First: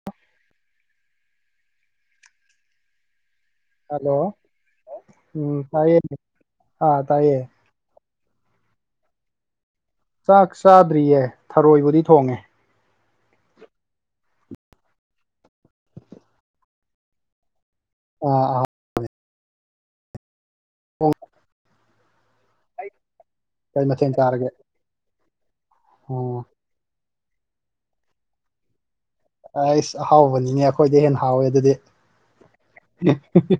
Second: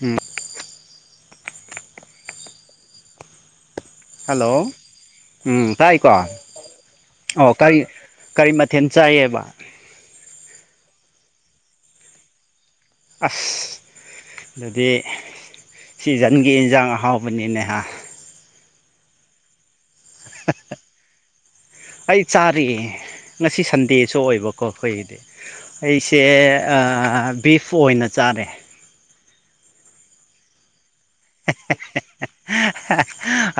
ꯎꯝ hello ꯎꯝ ꯎ ꯇꯥꯏꯌꯦ ꯇꯥꯏꯀꯣ ꯑꯥ ꯇꯥꯏꯌꯦ ꯑꯣ ꯀꯔꯤ ꯀꯔꯤ ꯃꯊꯦꯜ ꯆꯥꯏꯌꯦꯕ ꯆꯥꯛ ꯆꯥꯗ꯭ꯔꯤꯌꯦ ꯊꯔꯣꯏꯕꯨꯗꯤ ꯊꯣꯡꯉꯦ ꯑꯁ ꯑꯗꯨꯗꯤ ꯁꯤꯖꯟꯒꯤ ꯏꯟꯖꯥꯡ ꯑꯍꯥꯎꯕꯅꯤꯅꯦꯍ ꯑ ꯑꯥ [unintelligible] ꯊꯣꯡ ꯑꯩ ꯆꯥꯔꯤꯑꯦ ꯉꯁꯤ ꯀꯩ ꯃꯊꯦꯜ ꯁꯟꯗꯦꯁꯨ ꯆꯥꯔꯒꯦ ꯑꯣꯏꯕꯀꯣ ꯑꯩꯈꯣꯏꯒꯤꯗꯤ ꯑꯩꯁꯦ ꯑꯣ ꯕꯤꯐ ꯑꯣꯏꯅ ꯆꯥꯔꯦ ꯑꯩꯁ ꯑꯍꯥꯎꯕꯅꯤꯅꯦ ꯣꯏ ꯍꯥꯎ [unintelligible]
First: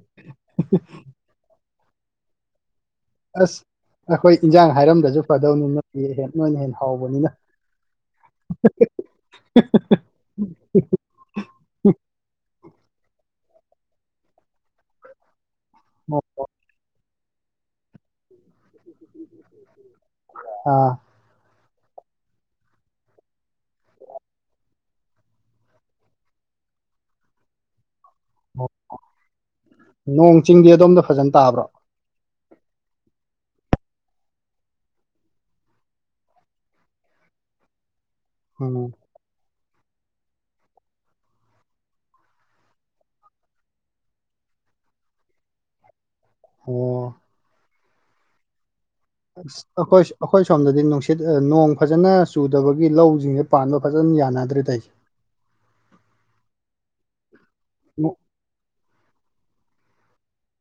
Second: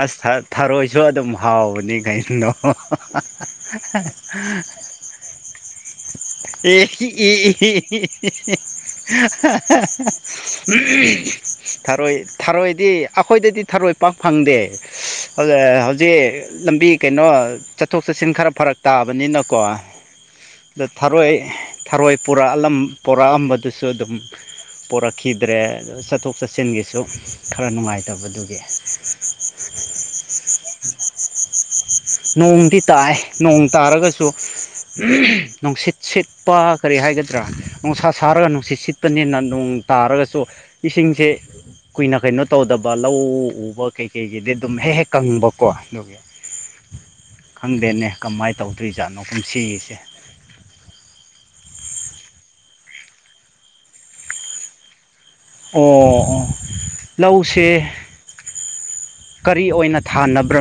ꯑꯁ ꯊꯥꯔꯣꯏꯁꯨ ꯑꯗꯨꯝ ꯍꯥꯎꯕꯅꯤ ꯀꯏꯅꯣ ꯑꯁ ꯑꯩꯈꯣꯏ ꯏꯟꯖꯥꯡ ꯍꯥꯏꯔꯝꯗꯁꯨ ꯐꯗꯧꯅꯤꯅꯦ ꯑꯦ ꯎꯝ ꯊꯔꯣꯏ ꯊꯔꯣꯏꯗꯤ ꯑꯩꯈꯣꯏꯗꯗꯤ ꯊꯔꯣꯏ ꯄꯥꯛ ꯐꯪꯗꯦ ꯦ ꯂꯝꯕꯤ ꯀꯩꯅꯣ ꯆꯠꯊꯣꯛ ꯆꯠꯁꯤꯟ ꯈꯔ ꯐꯔꯛ ꯇꯥꯕꯅꯤꯅꯀꯣ ꯑꯗ ꯑ ꯊꯔꯣꯏ ꯊꯔꯣꯏ ꯄꯨꯔꯛꯂꯝ ꯄꯨꯔꯛꯑꯝꯕꯗꯨꯁꯨ ꯑꯗꯨꯝ ꯄꯣꯔꯛꯈꯤꯗ꯭ꯔꯦ ꯆꯠꯊꯣꯛ ꯆꯠꯁꯤꯟꯒꯤꯁꯨ ꯈꯔ ꯅꯨꯡꯉꯥꯏꯇꯕ ꯑꯣ ꯅꯣꯡ ꯆꯤꯡꯗꯤ ꯑꯗꯣꯝꯗ ꯐꯖꯅ ꯇꯥꯕ꯭ꯔꯣ ꯅꯣꯡꯗꯤ ꯇꯥꯏ ꯅꯣꯡ ꯇꯥꯔꯒꯁꯨ ꯅꯨꯡꯁꯤꯠ ꯁꯤꯠꯄ ꯀꯔꯤ ꯍꯥꯏꯒꯗ꯭ꯔꯥ ꯅꯨꯡꯁꯥ ꯁꯥꯔꯒ ꯅꯨꯡꯁꯤꯠ ꯎꯝ ꯁꯤꯠ ꯄꯅꯦꯅ ꯅꯣꯡ ꯇꯥꯔꯒꯁꯨ ꯏꯁꯤꯡꯁꯦ ꯀꯨꯏꯅ ꯀꯩꯅꯣ ꯇꯧꯗꯕ ꯂꯧ ꯎꯕ ꯀꯩꯀꯩꯒꯤꯗꯤ ꯑꯗꯨꯝ ꯍꯦꯛ ꯍꯦꯛ ꯀꯪꯕꯀꯣ ꯑꯗꯨꯒꯤ ꯑꯣ ꯈꯪꯗꯦꯅꯦ ꯀꯃꯥꯏ ꯇꯧ ꯗꯧꯔꯤ ꯖꯥꯠꯅꯣ ꯑꯩꯈꯣꯏ ꯑꯩꯈꯣꯏ ꯁꯣꯝꯗꯗꯤ ꯅꯨꯡꯁꯤꯠ ꯅꯣꯡ ꯐꯖꯅ ꯆꯨꯗꯕꯒꯤ ꯂꯧꯁꯤꯡꯁꯦ ꯄꯥꯟꯕ ꯐꯖꯅ ꯌꯥꯅꯗ꯭ꯔꯦꯗ ꯇꯥꯏꯁꯦ ꯑꯣ ꯑꯣ ꯂꯧꯁꯦ ꯀꯔꯤ ꯑꯣꯏꯅ ꯊꯥꯅꯕ꯭ꯔꯥ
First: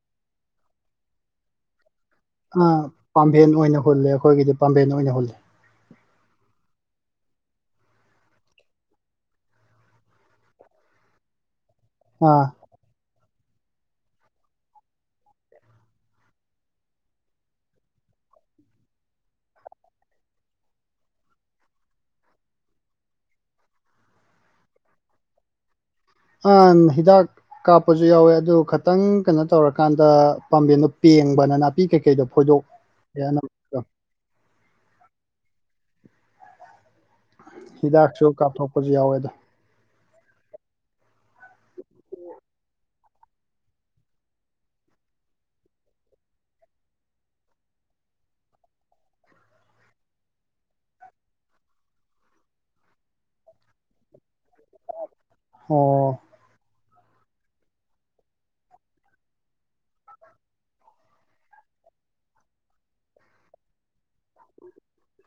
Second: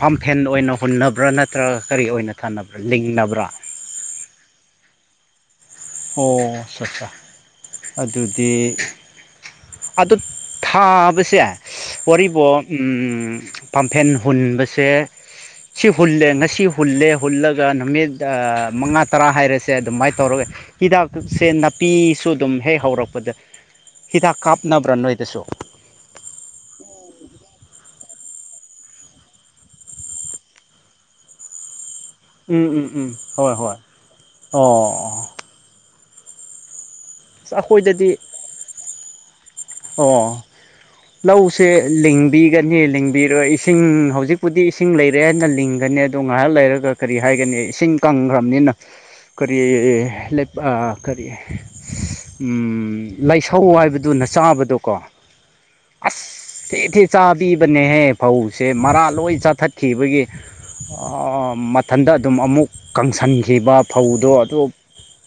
ꯄꯥꯝꯐꯦꯟ ꯑꯣꯏꯅ ꯍꯨꯟꯅꯕ꯭ꯔꯥ ꯅꯠꯇ꯭ꯔꯒ ꯀꯔꯤ ꯑꯣꯏꯅ ꯊꯥꯅꯕ꯭ꯔꯥ ꯂꯤꯡꯅꯕ꯭ꯔꯥ ꯄꯥꯝꯕꯦꯟ ꯑꯣꯏꯅ ꯍꯨꯜꯂꯦ ꯑꯩꯈꯣꯏꯒꯤꯗꯤ ꯄꯥꯝꯕꯦꯟ ꯑꯣꯏꯅ ꯍꯨꯜꯂꯦ ꯑꯣ ꯑ ꯑꯆꯥ ꯑꯗꯨꯗꯤ ꯑꯗꯨ ꯊꯥꯕꯁꯦ ꯑꯥ ꯋꯥꯔꯤꯕꯣ ꯎꯝ ꯄꯝꯐꯦꯟ ꯍꯨꯟꯕꯁꯦ ꯁꯤ ꯍꯨꯜꯂꯦ ꯉꯁꯤ ꯍꯨꯜꯂꯦ ꯍꯨꯜꯂꯒ ꯅꯨꯃꯤꯠ ꯃꯉꯥ ꯇꯔꯥ ꯍꯥꯏꯔꯁꯦ ꯑꯗꯨꯃꯥꯏꯅ ꯇꯧꯔꯒ ꯍꯤꯗꯥꯛꯁꯦ ꯅꯥꯄꯤꯁꯨ ꯑꯗꯨꯝ ꯍꯦꯛ ꯍꯧꯔꯛꯄꯗ ꯍꯤꯗꯥꯛ ꯀꯥꯞꯅꯕ꯭ꯔꯥ ꯅꯣꯏꯗꯁꯨ ꯑ ꯍꯤꯗꯥꯛ ꯀꯥꯞꯄꯁꯨ ꯌꯥꯎꯋꯦ ꯑꯗꯨ ꯈꯤꯇꯪ ꯀꯩꯅꯣ ꯇꯧꯔꯀꯥꯟꯗ ꯄꯥꯝꯕꯦꯟꯗꯣ ꯄꯦꯡꯕꯅ ꯅꯥꯄꯤ ꯀꯩꯀꯩꯗꯣ ꯐꯣꯏꯗꯣꯛ ꯎꯝ ꯎꯝ ꯎꯝ ꯑꯅꯝꯕ ꯍꯣꯏ ꯍꯣꯏ ꯑꯣ ꯑꯣ ꯑꯁ ꯑꯩꯈꯣꯏꯗꯗꯤ ꯍꯤꯗꯥꯛꯁꯨ ꯀꯥꯞꯊꯣꯛꯄꯁꯨ ꯌꯥꯎꯋꯦꯗ ꯑꯣ ꯂꯧꯁꯦ ꯂꯤꯡꯕꯤꯒꯅꯤ ꯂꯤꯡꯕꯤꯔꯣꯏ ꯏꯁꯤꯡ ꯍꯧꯖꯤꯛꯄꯨꯗꯤ ꯏꯁꯤꯡ ꯂꯩꯔꯦ ꯍꯥꯏꯅ ꯂꯤꯡꯒꯅꯤ ꯇꯣ ꯉꯥꯏꯔ ꯂꯩꯔꯒ ꯀꯔꯤ ꯍꯥꯏꯒꯅꯤ ꯏꯁꯤꯡ ꯀꯪꯈ꯭ꯔꯕꯅꯤꯅ ꯀꯔꯤ ꯂꯩ ꯀꯔꯤ ꯎꯝ ꯂꯥꯏꯁꯧ ꯍꯥꯏꯕꯗꯨ ꯅ ꯆꯥꯕꯗꯣꯀꯣ ꯑꯣ ꯑꯁ ꯊꯤ ꯊꯤ ꯆꯥꯕꯤꯕꯅꯦꯍꯦ ꯐꯧꯁꯦ ꯃꯔꯥ ꯂꯣꯏ ꯆꯥꯊꯠꯈꯤꯕꯒꯤ ꯃꯊꯟꯇ ꯑꯗꯨꯝ ꯑꯃꯨꯛ ꯀꯪꯁꯟꯈꯤꯕ ꯐꯧꯗꯣ ꯑꯗꯨ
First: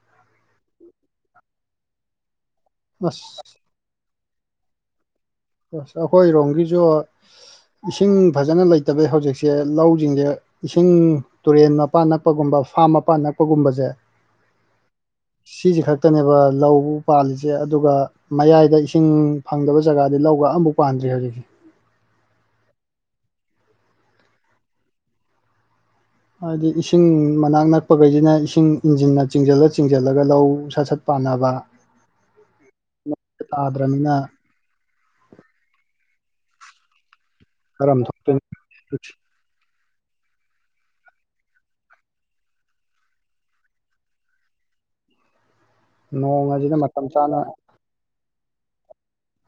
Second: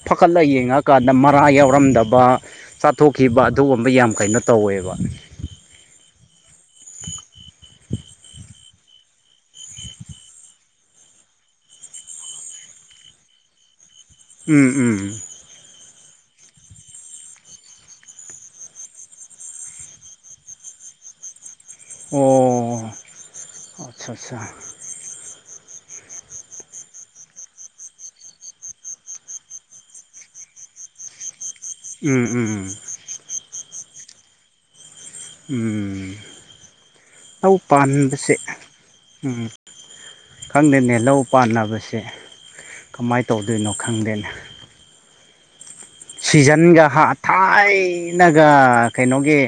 ꯐꯒꯠꯂ ꯌꯦꯡꯉꯀꯥꯟꯗ ꯃꯔꯥ ꯌꯥꯎꯔꯝꯗꯕ ꯆꯥꯊꯣꯛꯈꯤꯕ ꯑꯁ ꯑꯗꯨꯒꯨꯝꯕ ꯌꯥꯝ ꯀꯩꯅꯣ ꯇꯧꯋꯦꯕ ꯑꯁ ꯑꯩꯈꯣꯏꯔꯣꯝꯒꯤꯁꯨ ꯏꯁꯤꯡ ꯐꯖꯅ ꯂꯩꯇꯕꯩ ꯍꯧꯖꯤꯛꯁꯦ ꯂꯧꯁꯤꯡꯁꯦ ꯏꯁꯤꯡ ꯇꯨꯔꯦꯟ ꯃꯄꯥꯟ ꯅꯛꯄꯒꯨꯝꯕ ꯐꯥꯝ ꯃꯄꯥꯟ ꯅꯛꯄꯒꯨꯝꯕꯁꯦ ꯎꯝ ꯎꯝ ꯁꯤꯁꯦ ꯈꯛꯇꯅꯦꯕ ꯂꯧꯕꯨ ꯄꯥꯜꯂꯤꯁꯦ ꯑꯗꯨꯒ ꯃꯌꯥꯏꯗ ꯏꯁꯤꯡ ꯐꯪꯗꯕ ꯖꯒꯥ ꯇꯤꯂꯧꯒ ꯑꯃꯐꯥꯎ ꯄꯥꯟꯗ꯭ꯔꯤ ꯍꯧꯖꯤꯇꯤ ꯑꯣ ꯑꯆꯥ ꯑꯠꯆꯥ ꯍꯥꯏꯗꯤ ꯏꯁꯤꯡ ꯃꯅꯥꯛ ꯅꯛꯄꯈꯩꯁꯤꯅ ꯏꯁꯤꯡ ꯏꯟꯖꯤꯟꯅ ꯆꯤꯡꯁꯤꯜꯂ ꯆꯤꯡꯁꯤꯜꯂꯒ ꯂꯧ ꯁꯠ ꯁꯠ ꯄꯥꯟꯅꯕ ꯎꯝ ꯎꯝ ꯎꯝ ꯎꯝ ꯇꯥꯗ꯭ꯔꯅꯤꯅ ꯎꯝ ꯂꯧ ꯀꯔꯝ ꯄꯥꯟꯕꯁꯦ ꯊꯣꯛꯇꯣꯏꯅꯣ ꯎ ꯈꯪꯗꯦꯅꯦ ꯂꯧ ꯄꯥꯟꯅꯕꯁꯦ ꯀꯃꯥꯏꯅ ꯇꯧꯗꯣꯏꯅꯣ ꯈꯪꯗꯦꯅꯦ ꯅꯣꯡ ꯑꯁꯤꯅ ꯁꯤꯖꯟꯒ ꯃꯇꯝ ꯆꯥꯅ ꯊꯥꯏꯅꯒ ꯀꯩꯅꯣꯒꯤ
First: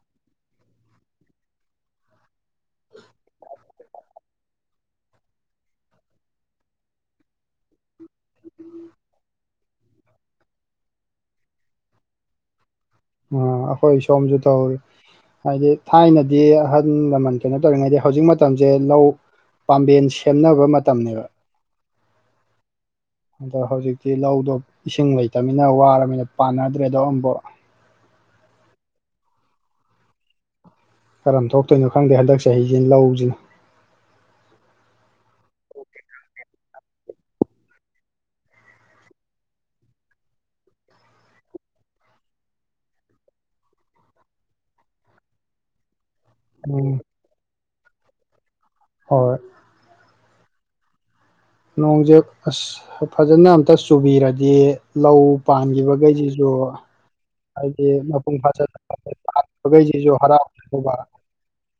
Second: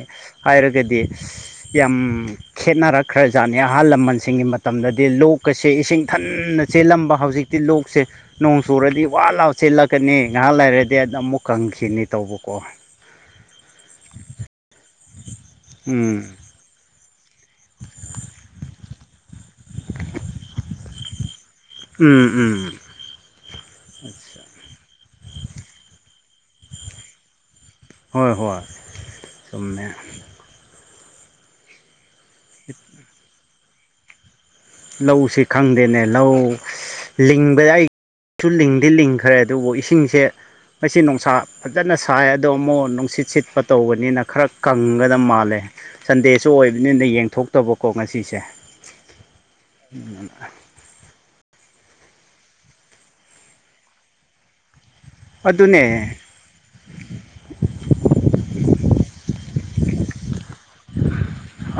ꯍꯥꯏꯔꯒꯗꯤ ꯌꯥꯝ ꯈꯦꯠꯅꯔꯛꯈ꯭ꯔꯖꯥꯠꯅꯤ ꯑꯍꯜ ꯂꯃꯟꯁꯤꯡꯒꯤ ꯃꯇꯝꯗꯗꯤ ꯂꯣꯛꯀꯁꯦ ꯏꯁꯤꯡ ꯊꯟꯅ ꯆꯦꯜꯂꯝꯕ ꯍꯧꯖꯤꯛ ꯇꯤꯜꯂꯣꯛꯁꯦ ꯅꯣꯡ ꯆꯨꯔꯗꯤ ꯋꯥ ꯂꯥꯎ ꯆꯦꯜꯂꯛꯀꯅꯤ ꯉꯥꯏꯍꯥꯛ ꯂꯩꯔꯗꯤ ꯑ ꯑꯃꯨꯛ ꯀꯪꯁꯤꯅꯤ ꯇꯧꯕꯀꯣ ꯎ ꯑꯩꯈꯣꯏ ꯁꯣꯝꯁꯨ ꯇꯧꯋ ꯍꯥꯏꯗꯤ ꯎꯝ ꯊꯥꯏꯅꯗꯤ ꯑꯍꯟ ꯂꯃꯟ ꯀꯩꯅꯣ ꯇꯧꯔꯤꯉꯩꯗꯤ ꯍꯧꯖꯤꯛ ꯃꯇꯝꯁꯦ ꯂꯧ ꯄꯥꯝꯕꯦꯟ ꯁꯦꯝꯅꯕ ꯃꯇꯝꯅꯦꯕ ꯎꯝ ꯎꯝ ꯑꯗꯣ ꯍꯧꯖꯤꯛꯇꯤ ꯂꯧꯗꯣ ꯏꯁꯤꯡ ꯂꯩꯇꯅꯤꯅ ꯋꯥꯔꯕꯃꯤꯅ ꯄꯥꯟꯅꯗ꯭ꯔꯦꯗꯣ ꯑꯃꯕꯨ ꯍꯣꯏ ꯍꯣꯏ ꯆꯝꯃꯦ ꯀꯔꯝ ꯊꯣꯛꯇꯣꯏꯅꯣ ꯈꯪꯗꯦ ꯍꯟꯗꯛ ꯆꯍꯤꯁꯤ ꯂꯧꯁꯤꯅ ꯂꯧꯁꯤꯦ ꯈꯪꯗꯦꯅꯦ ꯂꯧ ꯂꯤꯡꯕꯗ ꯑꯩꯁꯨ ꯂꯤꯡꯗꯤ ꯂꯤꯡꯈ꯭ꯔꯦ ꯑꯗꯨꯕꯨ ꯏꯁꯤꯡꯁꯦ ꯃꯁꯤ ꯅꯨꯡꯁꯥ ꯐꯖꯅ ꯁꯥꯏ ꯑꯗꯣ ꯑꯃꯨꯛ ꯅꯨꯡꯁꯤꯠ ꯁꯤꯠꯄ ꯇꯧꯕꯅꯤꯅ ꯈꯔ ꯀꯪꯒꯗ ꯃꯥꯜꯂꯦ ꯁꯟꯗꯦꯁꯨ ꯎꯝ ꯑꯣꯏꯕꯅꯤꯅ ꯌꯦꯡꯊꯣꯛꯇꯕꯀꯣ ꯉꯁꯤꯁꯦ ꯍꯣꯏ [unintelligible] ꯅꯣꯡꯖꯦ ꯑꯁ ꯐꯖꯅ ꯑꯝꯇ ꯆꯨꯕꯤꯔꯗꯤ ꯂꯧ ꯑꯗꯨꯅꯦ ꯄꯥꯟꯒꯤꯕꯒꯩꯖꯤ ꯑꯗꯨ ꯍꯥꯏꯗꯤ ꯃꯄꯨꯡ ꯐꯥꯖꯈꯩ [unintelligible] [unintelligible]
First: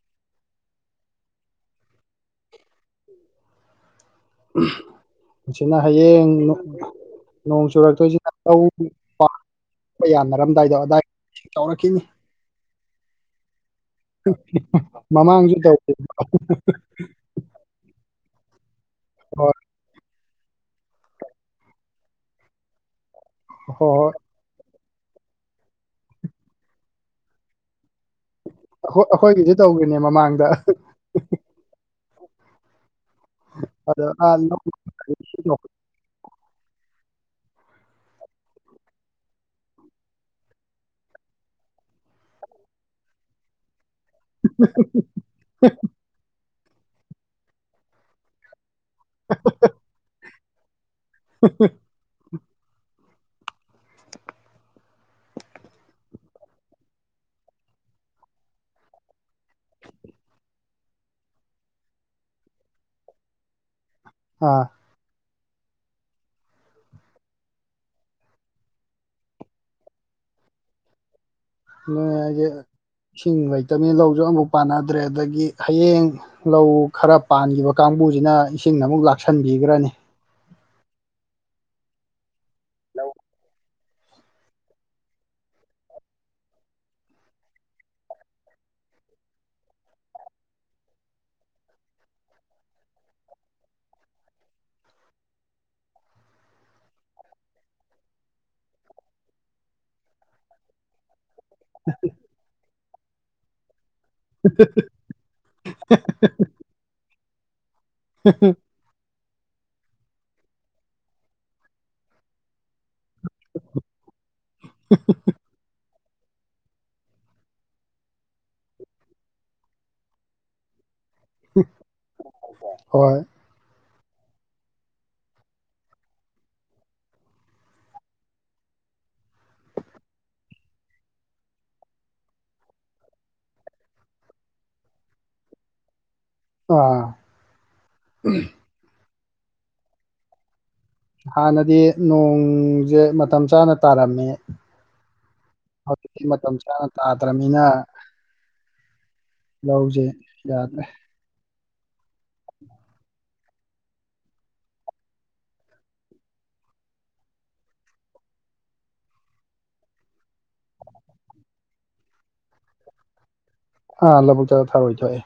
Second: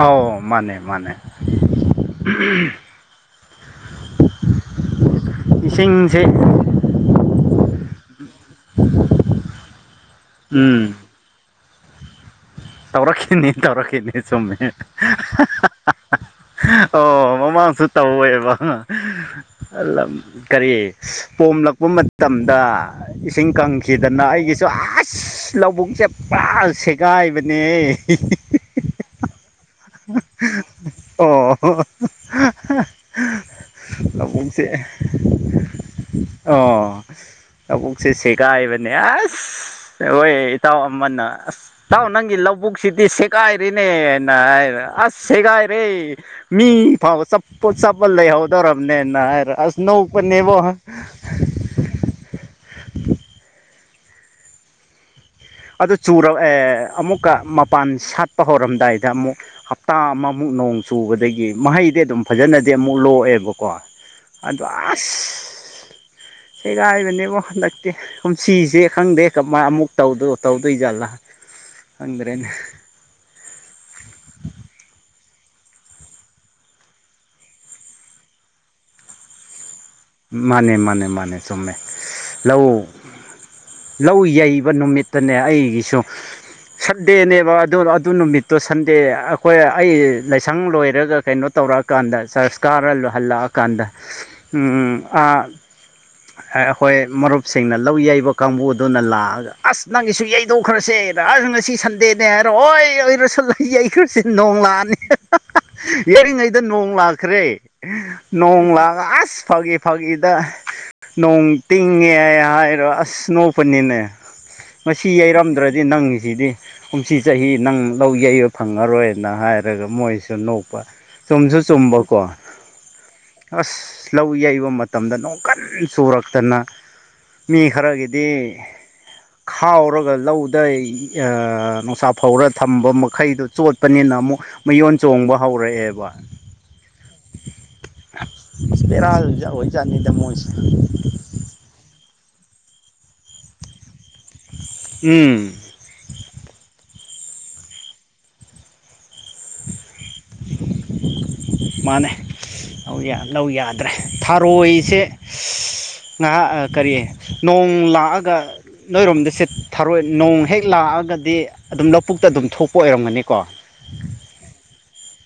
ꯑꯥꯎ ꯃꯥꯅꯦ ꯃꯥꯅꯦ [unintelligible] [unintelligible] ꯁꯤꯅ ꯏꯁꯤꯡꯁꯦ ꯍꯌꯦꯡ ꯅꯣꯡ ꯆꯨꯔꯛꯇꯣꯏꯖꯤꯅ [unintelligible] ꯌꯥꯅꯔꯝꯗꯥꯏꯗꯣ ꯎꯝ ꯑꯗꯥꯏ ꯇꯧꯔꯛꯈꯤꯅꯤ ꯇꯧꯔꯛꯈꯤꯅꯤ ꯇꯧꯔꯛꯈꯤꯅꯤ ꯆꯨꯝꯃꯦ ꯃꯃꯥꯡꯁꯨ ꯇꯧꯈꯤ [unintelligible] [unintelligible] ꯇꯧꯋꯦꯕ ꯍꯣꯏ [unintelligible] ꯀꯔꯤ ꯄꯣꯝꯂꯛꯄ ꯃꯇꯝꯗ ꯏꯁꯤꯡ ꯍꯣꯏ ꯀꯪꯈꯤꯗꯅ ꯑꯩꯒꯤꯁꯨ ꯑꯁ ꯂꯧꯕꯨꯛꯁꯦ ꯄꯨꯔꯥ ꯁꯦꯡ ꯒꯥꯏꯕꯅꯦꯍꯦ [unintelligible] ꯑꯩꯈꯣꯏꯒꯤꯖꯨ ꯇꯧꯒꯤꯅꯦ ꯃꯃꯥꯡꯗ [unintelligible] ꯑꯗ ꯑꯥ ꯂꯧꯕꯨꯛꯁꯦ [inaudible] ꯑꯣ ꯂꯕꯨꯛꯁꯦ ꯁꯦꯒꯥꯏꯕꯅꯦ ꯑꯁ ꯍꯣꯏ ꯏꯇꯥꯎ ꯑꯃꯅ ꯑꯁ ꯏꯇꯥꯎ ꯅꯪꯒꯤ ꯂꯧꯕꯨꯛꯁꯤꯗꯤ ꯁꯦꯒꯥꯏꯔꯦꯅꯦ ꯑꯁ ꯁꯦꯒꯥꯏ ꯔꯦ ꯃꯤ ꯐꯥꯎ ꯆꯞꯄ ꯆꯞꯄ ꯂꯩ ꯍꯥꯏ ꯗꯧꯔꯝ ꯅꯦꯅ ꯍꯥꯏꯔ ꯑꯁ ꯅꯣꯛꯄꯅꯦꯕꯨ [unintelligible] ꯑꯗꯨ ꯆꯨꯔꯛꯑꯦ ꯑꯃꯨꯛꯀ ꯃꯄꯥꯟ ꯁꯥꯠꯄ ꯍꯧꯔꯝꯗꯥꯏꯗ ꯑꯃꯨꯛ ꯍꯞꯇꯥ ꯑꯃꯃꯨꯛ ꯅꯣꯡ ꯆꯨꯕꯗꯒꯤ ꯃꯍꯩꯗꯤ ꯑꯗꯨꯝ ꯐꯖꯅꯗꯤ ꯑꯃꯨꯛ ꯂꯣꯛꯑꯦꯕꯀꯣ ꯑꯗꯨ ꯑꯥ ꯑꯁ ꯁꯦꯒꯥꯏꯕꯅꯦꯕꯣ ꯍꯟꯗꯛꯇꯤ ꯀꯨꯝꯁꯤꯁꯦ ꯈꯪꯗꯦ ꯀꯃꯥꯏꯅ ꯑꯃꯨꯛ ꯇꯧꯗꯣ ꯇꯧꯗꯣꯏꯖꯥꯠꯂ ꯑꯗꯨꯅꯦ ꯍꯥꯏꯖꯦ ꯏꯁꯤꯡ ꯂꯩꯇꯕꯅꯤꯅ ꯂꯧꯖꯨ ꯑꯃꯕꯨꯛ ꯄꯥꯟꯅꯗ꯭ꯔꯦ ꯑꯗꯒꯤ ꯍꯌꯦꯡ ꯂꯧ ꯈꯔ ꯄꯥꯟꯒꯤꯕ ꯀꯥꯡꯕꯨꯖꯤꯅ ꯏꯁꯤꯡ ꯑꯃꯨꯛ ꯂꯥꯛꯁꯟꯕꯤꯒ꯭ꯔꯅꯤ ꯃꯥꯅꯦ ꯃꯥꯅꯦ ꯃꯥꯅꯦ ꯆꯨꯝꯃꯦ ꯂꯧ ꯂꯧ ꯌꯩꯕ ꯅꯨꯃꯤꯠꯇꯅꯦ ꯑꯩꯒꯤꯁꯨ ꯁꯟꯗꯦꯅꯦꯕ ꯑꯗꯨ ꯑꯗꯨ ꯅꯨꯃꯤꯠꯇꯣ ꯁꯟꯗꯦ ꯑꯈꯣꯏ ꯑꯩ ꯂꯥꯏꯁꯪ ꯂꯣꯏꯔꯒ ꯀꯩꯅꯣ ꯇꯧꯔ ꯀꯟꯗ ꯆꯔꯁ ꯀꯥꯔ ꯍꯜꯂ ꯑ ꯀꯥꯟꯗ ꯎꯝ ꯑ ꯑꯩꯈꯣꯏ ꯃꯔꯨꯞꯁꯤꯡꯅ ꯂꯧ ꯌꯩꯕ ꯀꯥꯡꯕꯨ ꯑꯗꯨꯅ ꯂꯥꯛꯑꯒ ꯑꯁ ꯅꯪꯒꯤꯁꯨ ꯌꯩꯊꯣꯛꯈ꯭ꯔꯁꯦ ꯑꯁ ꯉꯁꯤ ꯁꯟꯗꯦꯅꯦ ꯍꯥꯏꯔ ꯑꯣꯏ ꯑꯣꯏꯔꯁꯨ ꯌꯩꯈ꯭ꯔꯁꯦ ꯅꯣꯡ ꯂꯥꯛꯑꯅꯤ ꯌꯩꯔꯤꯉꯩꯗ ꯅꯣꯡ ꯂꯥꯛꯈ꯭ꯔꯦ꯫ ꯅꯣꯡ ꯂꯥꯛꯑꯒ ꯑꯁ ꯐꯥꯒꯤ ꯐꯥꯒꯤꯗ ꯅꯣꯡ ꯇꯤꯡꯉꯦ ꯍꯥꯏꯔꯌꯦ ꯍꯥꯏꯔ ꯑꯁ ꯑꯁ ꯅꯣꯛꯄꯅꯤꯅꯦ ꯉꯁꯤ ꯌꯩꯔꯝꯗ꯭ꯔꯗꯤ ꯅꯪꯒꯤꯁꯤꯗꯤ ꯀꯨꯝꯁꯤ ꯆꯍꯤ ꯅꯪ ꯂꯧ ꯌꯩꯕ ꯐꯪꯉꯔꯣꯏꯅ ꯍꯥꯏꯔꯒ ꯃꯣꯏꯁꯨ ꯅꯣꯛꯄ ꯆꯨꯝꯁꯨ ꯆꯨꯝꯕꯀꯣ ꯍꯣꯏ ꯑꯁ ꯂꯧ ꯌꯩꯕ ꯃꯇꯝꯗ ꯅꯣꯡ ꯀꯟ ꯆꯨꯔꯛꯇꯅ ꯃꯤ ꯈꯔꯒꯤꯗꯤ ꯈꯥꯎꯔꯒ ꯂꯧꯗ ꯑ ꯅꯨꯡꯁꯥ ꯐꯧꯔ ꯊꯝꯕ ꯃꯈꯩꯗꯨ ꯆꯣꯠꯄꯅꯤꯅ ꯑꯃꯨꯛ ꯃꯌꯣꯟ ꯆꯣꯡꯕ ꯍꯧꯔꯛꯑꯦꯕ ꯑ [inaudible] ꯎ‌ꯝ ꯑꯁ ꯕꯦꯔꯥ ꯑꯣꯏꯖꯥꯠꯅꯤꯗ ꯃꯣꯏꯁꯦ ꯍꯥꯟꯅꯗꯤ ꯅꯣꯡꯖꯦ ꯃꯇꯝ ꯆꯥꯅ ꯇꯥꯔꯝꯃꯦ [unintelligible] ꯎꯝ ꯍꯧꯖꯤꯛꯇꯤ ꯃꯇꯝ ꯆꯥꯅ ꯇꯥꯗ꯭ꯔꯕꯅꯤꯅ ꯂꯧꯖꯦ ꯌꯥꯗꯔꯦ ꯃꯥꯅꯦ ꯂꯧ ꯂꯧ ꯌꯥꯗ꯭ꯔꯦ ꯊꯔꯣꯏꯁꯦ ꯉꯥꯍꯥꯛ ꯀꯔꯤ ꯅꯣꯡ ꯂꯥꯛꯑꯒ ꯅꯣꯏꯔꯣꯝꯗꯤꯁꯦ ꯊꯔꯣꯏ ꯅꯣꯡ ꯍꯦꯛ ꯂꯥꯛꯑꯒꯗꯤ ꯑꯗꯨꯝ ꯂꯧꯕꯨꯛꯇ ꯑꯗꯨꯝ ꯊꯣꯛꯄ ꯑꯣꯏꯔꯝꯒꯅꯤꯀꯣ꯫ ꯑꯥ ꯂꯧꯕꯨꯛꯇ ꯊꯥꯔꯣꯏ ꯊꯣꯛꯑꯦ꯫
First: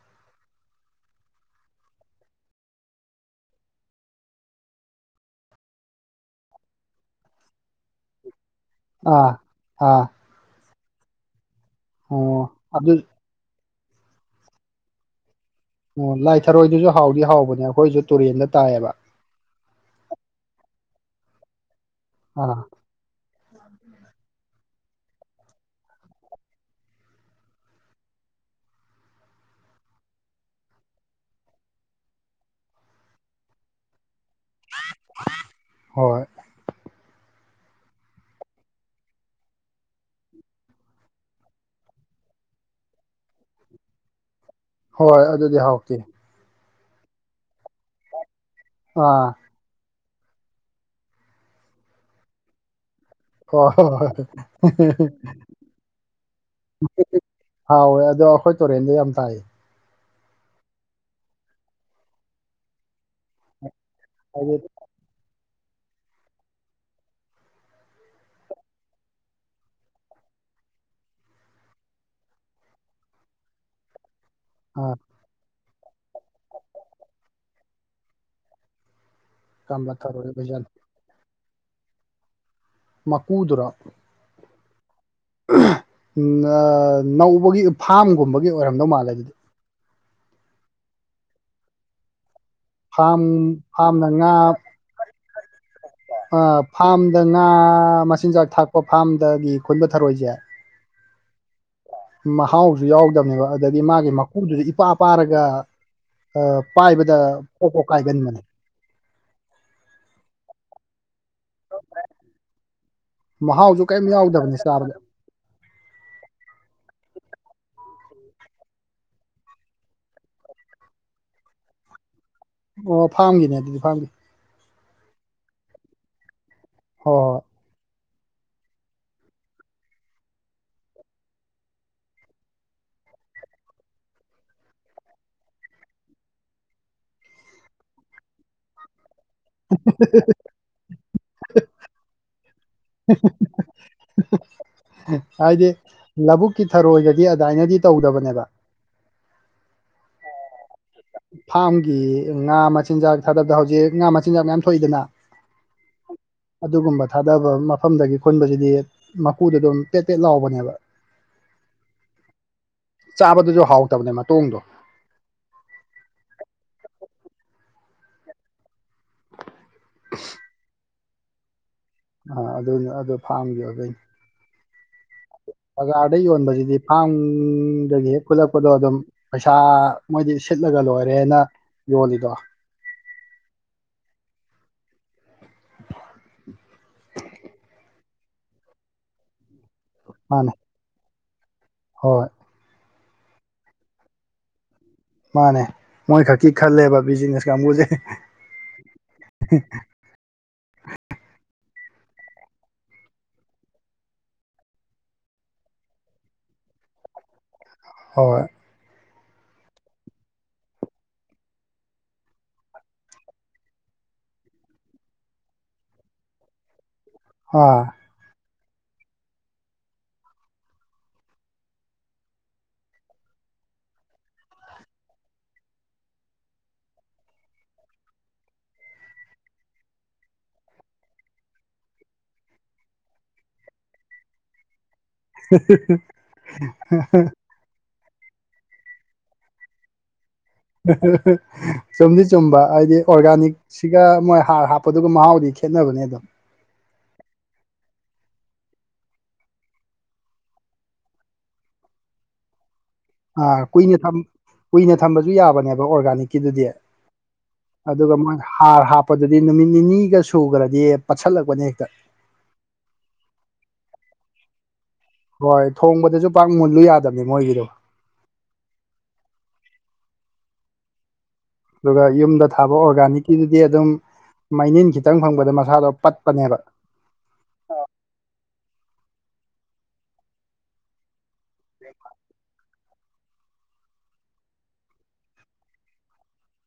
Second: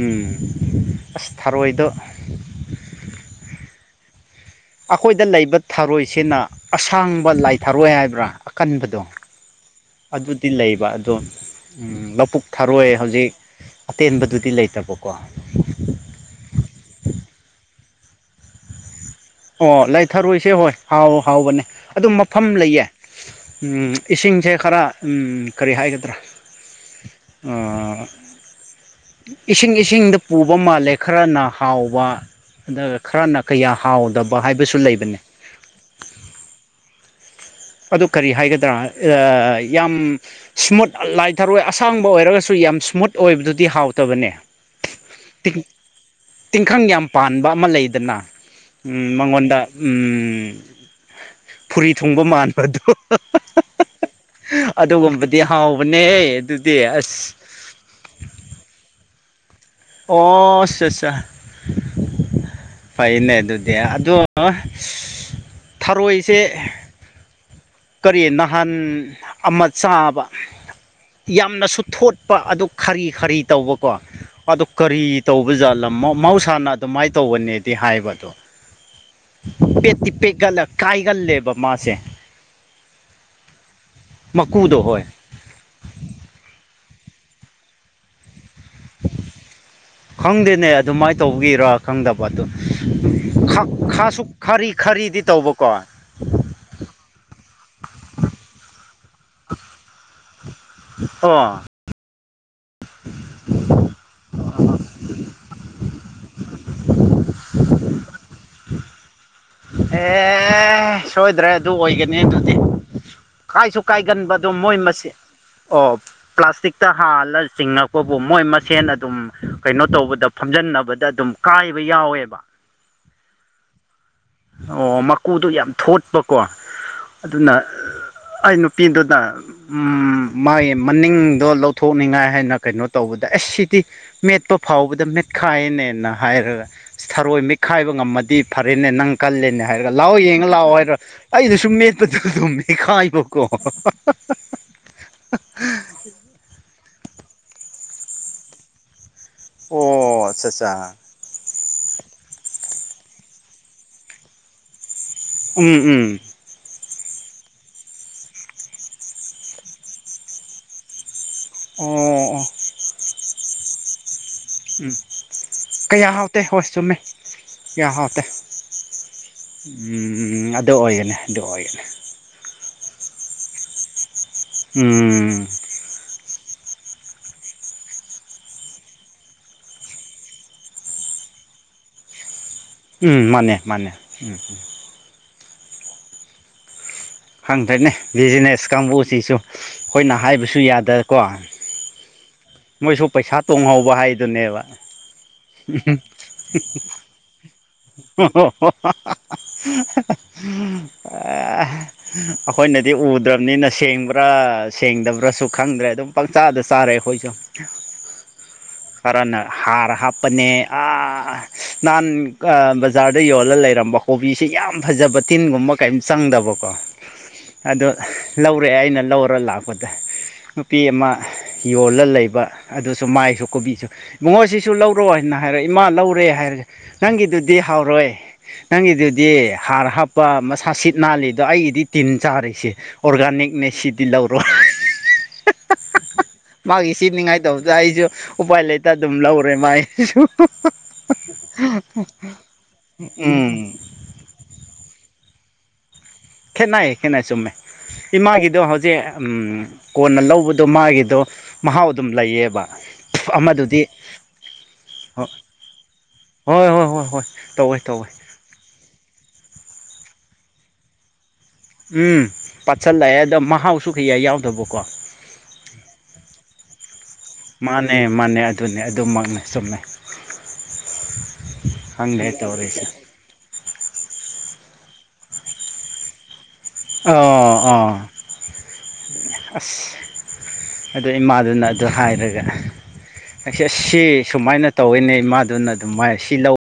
ꯎꯝ ꯑꯁ ꯊꯥꯔꯣꯏꯗꯣ ꯑꯈꯣꯏꯗ ꯂꯩꯕ ꯊꯥꯔꯣꯏꯁꯤꯅ ꯑꯁꯥꯡꯕ ꯂꯥꯏ ꯊꯥꯔꯣꯏ ꯍꯥꯏꯕ꯭ꯔꯥ ꯀꯟꯕꯗꯣ ꯑꯥ ꯑꯥ ꯑꯗꯨꯗꯤ ꯂꯩꯕ ꯑꯗꯣ ꯎꯝ ꯑꯣ ꯂꯧꯕꯨꯛ ꯊꯥꯔꯣꯏ ꯑꯗꯨ ꯍꯧꯖꯤꯛ ꯑꯇꯦꯟꯕꯗꯨꯗꯤ ꯂꯩꯇꯕꯀꯣ ꯑꯣ ꯂꯥꯏ ꯊꯔꯣꯏꯗꯨꯁꯨ ꯍꯥꯎꯗꯤ ꯍꯥꯎꯕꯅꯦ ꯑꯩꯈꯣꯏꯁꯨ ꯇꯨꯔꯦꯟꯗ ꯇꯥꯏꯕ ꯑꯣ ꯂꯥꯏꯊꯔꯣꯏꯁꯦ ꯍꯣꯏ ꯍꯥꯎ ꯍꯥꯎꯕꯅꯦ ꯑꯗꯨ ꯃꯐꯝ ꯑꯥ ꯂꯩꯌꯦ ꯎꯝ ꯏꯁꯤꯡꯁꯦ ꯈꯔ ꯎꯝ ꯀꯔꯤ ꯍꯥꯏꯒꯗ꯭ꯔꯥ ꯑꯥ ꯏꯁꯤꯡ ꯏꯁꯤꯡꯗ ꯄꯨꯕ ꯃꯥꯜꯂꯦ ꯈꯔꯅ ꯍꯥꯎꯕ ꯑꯗꯨꯒ ꯈꯔꯅ ꯀꯌꯥ ꯍꯥꯎꯗꯕ ꯍꯥꯏꯕꯁꯨ ꯂꯩꯕꯅꯦ꯫ ꯍꯣꯏ ꯑꯗꯨ ꯀꯔꯤ ꯍꯥꯏꯒꯗ꯭ꯔꯥ ꯑ ꯌꯥꯝ ꯁꯃꯨꯠ ꯂꯥꯏꯊꯔꯣꯏ ꯑꯁꯥꯡꯕ ꯑꯣꯏꯔꯒꯁꯨ ꯌꯥꯝ ꯁ꯭ꯃꯨꯠ ꯑꯣꯏꯕꯗꯨꯗꯤ ꯍꯥꯎꯇꯕꯅꯦ꯫ ꯍꯣꯏ ꯑꯗꯨꯗꯤ ꯍꯥꯎꯇꯦ ꯇꯤꯡꯈꯪ ꯌꯥꯝ ꯄꯥꯟꯕ ꯑꯃ ꯂꯩꯗꯅ ꯑꯥ ꯃꯉꯣꯟꯗ ꯎꯝ ꯐꯨꯔꯤ ꯊꯨꯡꯕ ꯃꯥꯟꯕꯗꯣ ꯍꯣꯏ ꯍꯣꯏ ꯍꯣꯏ ꯑꯗꯨꯒꯨꯝꯕꯗꯤ ꯍꯥꯎꯕꯅꯦ ꯑꯗꯨꯗꯤ ꯑꯁ ꯍꯥꯎꯋꯦ ꯑꯗꯣ ꯑꯈꯣꯏ ꯇꯣꯔꯦꯟꯗ ꯌꯥꯝ ꯇꯥꯏꯌꯦ꯫ ꯑꯣ ꯑꯆꯥꯥ ꯆꯥ ꯐꯩꯅꯦ ꯑꯗꯨꯗꯤ ꯑꯗꯣ ꯍꯥꯏꯗꯤ ꯊꯔꯣꯏꯁꯦ ꯀꯔꯤ ꯅꯍꯥꯟ ꯑꯃ ꯆꯥꯕ ꯌꯥꯝꯅꯁꯨ ꯊꯣꯠꯄ ꯑꯗꯨ ꯈꯔꯤ ꯈꯔꯤ ꯇꯧꯕꯀꯣ ꯑꯗꯨ ꯑꯥ ꯀꯔꯤ ꯇꯧꯕꯖꯥꯠꯂ ꯃꯍꯧꯁꯥꯅ ꯑꯗꯨꯃꯥꯏ ꯇꯧꯕꯅꯦꯗꯤ ꯍꯥꯏꯕꯗꯣ ꯀꯥꯝꯂꯥ ꯄꯦꯠꯇꯤ ꯊꯔꯣꯏ ꯄꯦꯒꯜꯂ ꯑꯣꯏꯖꯥꯠꯅꯤ ꯀꯥꯏꯒꯜꯂꯦꯕ ꯃꯥꯁꯦ꯫ ꯃꯀꯨꯗꯨꯔꯣ ꯃꯀꯨꯗꯣ ꯍꯣꯏ ꯅꯧꯕꯒꯤ ꯐꯥꯝꯒꯨꯝꯕꯒꯤ ꯑꯣꯏꯔꯝꯗꯧ ꯃꯥꯜꯂꯦ ꯑꯗꯨꯗꯤ ꯈꯪꯗꯦꯅꯦ ꯑꯗꯨꯃꯥꯏꯅ ꯇꯧꯕꯒꯤꯔꯥ ꯈꯪꯗꯕ ꯑꯗꯨꯣ ꯐꯥꯝ ꯈ ꯐꯥꯝꯗ ꯈꯥꯁꯨ ꯈꯔꯤ ꯈꯔꯤꯗꯤ ꯇꯧꯕꯀꯣ ꯑ ꯐꯥꯔꯝꯗ ꯉꯥ ꯃꯆꯤꯟꯖꯥꯛ ꯊꯥꯛꯄ ꯐꯥꯔꯝꯗꯒꯤ ꯈꯣꯏꯟꯕ ꯊꯥꯔꯣꯢꯁꯦ ꯑꯣ ꯃꯍꯥꯎꯁꯨ ꯌꯥꯎꯗꯕꯅꯦꯕ ꯑꯗꯒꯤ ꯃꯥꯒꯤ ꯏꯄꯥ ꯄꯥꯔꯒ ꯄꯥꯏꯕꯗ ꯄꯣꯛ ꯄꯣꯛ ꯀꯥꯏꯒꯟꯕꯅꯦ ꯑꯦ ꯁꯣꯏꯗ꯭ꯔꯦ ꯑꯗꯨ ꯑꯣꯏꯒꯅꯤ ꯑꯗꯨꯗꯤ ꯀꯥꯏꯁꯨ ꯃꯍꯥꯎꯁꯨ ꯀꯔꯤꯝ ꯀꯥꯏꯒꯟꯕ ꯑꯗꯣ ꯌꯥꯎꯗꯕꯅꯦ ꯃꯣꯏ ꯆꯥꯕꯗ ꯃꯁ ꯑꯣ ꯄ꯭ꯂꯥꯁꯇꯤꯛꯇ ꯍꯥꯜꯂ ꯆꯤꯡꯉꯛꯄꯕꯨ ꯃꯣꯏ ꯃꯁꯦꯟ ꯑꯗꯨꯝ ꯀꯩꯅꯣ ꯇꯧꯕꯗ ꯐꯝꯖꯤꯟꯅꯕꯗ ꯑꯗꯨꯝ ꯀꯥꯏꯕ ꯌꯥꯎꯋꯦꯕ ꯑꯣ ꯐꯥꯝꯒꯤꯅꯦ ꯑꯗꯨꯗꯤ ꯐꯥꯝꯒꯤ ꯑꯣ ꯃꯀꯨꯗꯣ ꯌꯥꯝ ꯊꯣꯠꯄꯀꯣ ꯍꯣꯏ ꯍꯣꯏ ꯑꯗꯨꯅ ꯑꯩ ꯅꯨꯄꯤꯗꯨꯅ ꯃꯥꯒꯤ ꯃꯅꯤꯡꯗꯣ ꯂꯧꯊꯣꯛꯅꯤꯡꯉꯥꯏ ꯍꯥꯏꯅ ꯀꯩꯅꯣ ꯇꯧꯕꯗ ꯑꯁ ꯁꯤꯗꯤ ꯃꯦꯠꯄ ꯐꯥꯎꯕꯗ ꯃꯦꯠꯈꯥꯏꯅꯦꯅ ꯍꯥꯏꯔꯒ ꯁꯥꯔꯣꯏ ꯃꯤꯠꯈꯥꯏꯕ ꯉꯝꯃꯗꯤ ꯐꯔꯦꯅꯦ ꯅꯪ ꯀꯜꯂꯦꯅꯦ ꯍꯥꯏꯔꯒ ꯂꯥꯛꯑꯣ ꯌꯦꯡꯉ ꯂꯥꯛꯑꯣ ꯍꯥꯏꯔ ꯑꯩꯅ ꯁꯨꯝ ꯃꯦꯠꯄꯗꯨ ꯑꯗꯨꯝ ꯃꯦꯠꯈꯥꯏꯕꯀꯣ ꯍꯥꯏꯗꯤ ꯂꯧꯕꯨꯛꯀꯤ ꯊꯔꯣꯏꯗꯗꯤ ꯑꯗꯨꯃꯥꯏꯅꯗꯤ ꯇꯧꯗꯕꯅꯦꯕ ꯑꯣ ꯑꯆꯥ ꯑꯠꯆꯥ ꯐꯥꯝꯒꯤ ꯉꯥ ꯃꯆꯤꯟꯖꯥꯛ ꯊꯥꯗꯕꯗ ꯍꯧꯖꯤꯛ ꯉꯥ ꯃꯆꯤꯟꯖꯥꯛ ꯃꯌꯥꯝ ꯊꯣꯛꯏꯗꯅ ꯎꯝ ꯎꯝ ꯑꯗꯨꯒꯨꯝꯕ ꯊꯥꯗꯕ ꯃꯐꯝꯗꯒꯤ ꯈꯨꯟꯕꯁꯤꯗꯤ ꯃꯀꯨꯗ ꯑꯗꯨꯝ ꯄꯦꯠ ꯄꯦꯠ ꯂꯥꯎꯕꯅꯦꯕ ꯎꯝ ꯆꯥꯕꯗꯨꯁꯨ ꯍꯥꯎꯇꯕꯅꯦ ꯃꯇꯣꯡ ꯎꯝ ꯀꯌꯥ ꯍꯥꯎꯇꯦ ꯍꯣꯏ ꯆꯨꯝꯃꯦ ꯀꯌꯥ ꯍꯥꯎꯇꯦ ꯎꯝ ꯑꯗꯣ ꯑꯣꯏꯒꯅꯤ ꯑꯗꯨ ꯑꯣꯏꯒꯅꯤ ꯑ ꯑꯗꯨꯅꯦ ꯑꯗꯨ ꯐꯥꯝꯒꯤ ꯑꯗꯨꯏꯅꯤ ꯎꯝ ꯕꯖꯥꯔꯗ ꯌꯣꯟꯕꯁꯤꯗꯤ ꯐꯥꯝꯗꯒꯤ ꯍꯦꯛ ꯈꯨꯠꯂꯛꯄꯗꯣ ꯑꯗꯨꯝ ꯄꯩꯁꯥ ꯃꯣꯏꯗꯤ ꯁꯤꯠꯂꯒ ꯂꯣꯏꯔꯦꯅ ꯌꯣꯜꯂꯤꯗꯣ ꯎꯝ ꯃꯥꯅꯦ ꯃꯥꯅꯦ ꯎꯝ ꯎꯝ ꯈꯪꯗ꯭ꯔꯦꯅꯦ ꯕꯤꯖꯤꯅꯦꯁ ꯀꯥꯡꯕꯨꯁꯤꯁꯨ ꯑꯩꯈꯣꯏꯅ ꯃꯥꯅꯦ ꯍꯥꯏꯕꯁꯨ ꯌꯥꯗꯀꯣ ꯍꯣꯏ ꯃꯣꯏꯁꯨ ꯄꯩꯁꯥ ꯇꯣꯡꯍꯧꯕ ꯍꯥꯏꯗꯨꯅꯦꯕ ꯑꯣ [unintelligible] ꯃꯥꯅꯦ ꯃꯣꯏ ꯈꯛꯀꯤ ꯈꯜꯂꯦꯕ ꯕꯤꯖꯤꯅꯦꯁ ꯀꯥꯡꯕꯨꯁꯦ [unintelligible] ꯑꯩꯈꯣꯏꯅꯗꯤ ꯎꯗ꯭ꯔꯕꯅꯤꯅ ꯁꯦꯡꯕ꯭ꯔꯥ ꯁꯦꯡꯗꯕ꯭ꯔꯥꯁꯨ ꯈꯪꯗ꯭ꯔꯦ ꯑꯗꯨꯝ ꯄꯪꯆꯥꯗ ꯆꯥꯔꯦ ꯑꯩꯈꯣꯏꯁꯨ [unintelligible] ꯍꯣꯏ ꯀꯔꯅ ꯍꯥꯔ ꯍꯥꯞꯄꯅꯦ ꯑꯥ ꯅꯍꯥꯟ ꯕꯖꯥꯔꯗ ꯌꯣꯜꯂ ꯂꯩꯔꯝꯕ ꯀꯣꯕꯤꯁꯤ ꯌꯥꯝ ꯐꯖꯕ ꯇꯤꯟꯒꯨꯝꯕ ꯀꯩꯝ ꯆꯪꯗꯕꯀꯣ ꯑꯗꯣ ꯑꯥ ꯂꯧꯔꯛꯑꯦ ꯑꯩꯅ ꯂꯧꯔ ꯂꯥꯛꯄꯗ ꯅꯨꯄꯤ ꯑꯃ ꯌꯣꯜꯂ ꯂꯩꯕ ꯑꯗꯨꯁꯨ ꯃꯥꯏꯁꯨ ꯀꯣꯕꯤꯁꯨ ꯏꯕꯨꯉꯣꯁꯤꯁꯨ ꯂꯧꯔ ꯂꯧ꯭ꯔꯣ ꯍꯥꯏꯅ ꯍꯥꯏꯔꯛ ꯏꯃꯥ ꯂꯧꯔꯦ ꯍꯥꯏꯔꯒꯦ ꯅꯪꯒꯤꯗꯨꯗꯤ ꯍꯥꯎꯔꯣꯏ ꯅꯪꯒꯤꯗꯨꯗꯤ ꯍꯥꯔ ꯍꯥꯞꯄ ꯃꯁꯥ ꯁꯤꯠ ꯅꯥꯜꯂꯤ ꯗꯣ ꯑꯩꯒꯤꯗꯤ ꯇꯤꯟ ꯆꯥꯔꯤꯁꯦ ꯑꯣꯔꯒꯥꯅꯤꯛꯅꯦ ꯁꯤꯗꯤ ꯂꯧꯔꯣ [unintelligible] [unintelligible] ꯃꯥꯒꯤ ꯁꯤꯠꯅꯤꯉꯥꯏꯇꯧꯕꯗ ꯑꯩꯁꯨ ꯎꯄꯥꯏ ꯂꯩꯇ ꯑꯗꯨꯝ ꯂꯧꯔꯦ ꯃꯥꯥꯏ [unintelligible] ꯁꯨ ꯆꯨꯝꯗꯤ ꯆꯨꯝꯕ ꯍꯥꯏꯗꯤ ꯑꯣꯔꯒꯥꯅꯤꯛ ꯎꯝ ꯁꯤꯒ ꯃꯣꯏ ꯍꯥꯔ ꯍꯥꯞꯄꯗꯨꯒ ꯃꯍꯥꯎꯗꯤ ꯈꯦꯠꯅꯕꯅꯦ ꯑꯗꯨꯝ ꯈꯦꯠꯅꯩ ꯈꯦꯠꯅꯩ ꯆꯨꯝꯃꯦ ꯏꯃꯥꯒꯤꯗꯣ ꯍꯧꯖꯤꯛ ꯑꯝ ꯀꯣꯟꯅ ꯂꯧꯕꯗꯣ ꯃꯥꯒꯤꯗꯣ ꯃꯍꯥꯎ ꯑꯗꯨꯝ ꯂꯩꯌꯦꯕ꯫ ꯑꯥ ꯑꯃꯗꯨꯗꯤ ꯀꯨꯏꯅ ꯊꯝ ꯀꯨꯏꯅ ꯊꯝꯕꯁꯨ ꯌꯥꯕꯅꯦꯕ ꯑꯣꯔꯒꯥꯅꯤꯛꯀꯤꯗꯨꯗꯤ ꯍꯣꯏ ꯍꯣꯏ ꯍꯣꯏ ꯍꯣꯏ ꯇꯧꯋꯦ ꯇꯧꯋꯦ ꯑꯗꯨꯒ ꯃꯣꯏ ꯍꯥꯔ ꯍꯥꯞ ꯄ ꯗꯨꯗꯤ ꯅꯨꯃꯤꯠ ꯅꯤꯅꯤꯒ ꯁꯨꯈ꯭ꯔꯗꯤ ꯄꯠꯁꯜꯂꯛꯄꯅꯦ ꯍꯦꯛꯇ꯫ ꯎꯝ ꯄꯠꯁꯜꯂꯛꯑꯦ ꯑꯗꯣ ꯃꯍꯥꯎꯁꯨ ꯀꯩꯌꯥ ꯌꯥꯎꯗꯕꯀꯣ꯫ ꯍꯣꯏ ꯊꯣꯡꯕꯗꯁꯨ ꯄꯥꯛ ꯃꯨꯜꯂꯨ ꯌꯥꯗꯕꯅꯦ ꯃꯣꯏꯒꯤꯗꯣ꯫ ꯑꯦ ꯃꯥꯅꯦ ꯑꯗꯨꯅꯦ ꯑꯗꯨꯃꯛꯅꯦ ꯆꯨꯝꯃꯦ꯫ ꯑꯗꯨꯒ ꯈꯪꯗꯦ ꯌꯨꯝꯗ ꯊꯥꯕ ꯇꯧꯔꯤꯁꯦ ꯑꯣꯔꯒꯥꯅꯤꯛꯀꯤꯗꯨꯗꯤ ꯑꯗꯨꯝ ꯃꯩꯅꯤꯟ ꯈꯤꯇꯪ ꯐꯪꯕꯗ ꯃꯁꯥꯗꯣ ꯄꯠꯄꯅꯦꯕ꯫ ꯑꯥꯑꯥ ꯑꯁ ꯑꯗꯨ ꯏꯃꯥꯗꯨꯅ ꯑꯗꯨ ꯍꯥꯏꯔꯒ ꯑꯁꯤ ꯑꯁꯤ ꯁꯨꯃꯥꯏꯅ ꯇꯧꯋꯤꯅꯦ ꯏꯃꯥꯗꯨꯅ ꯑꯗꯨꯃꯥꯏꯅ ꯁꯤ ꯂꯧ꯫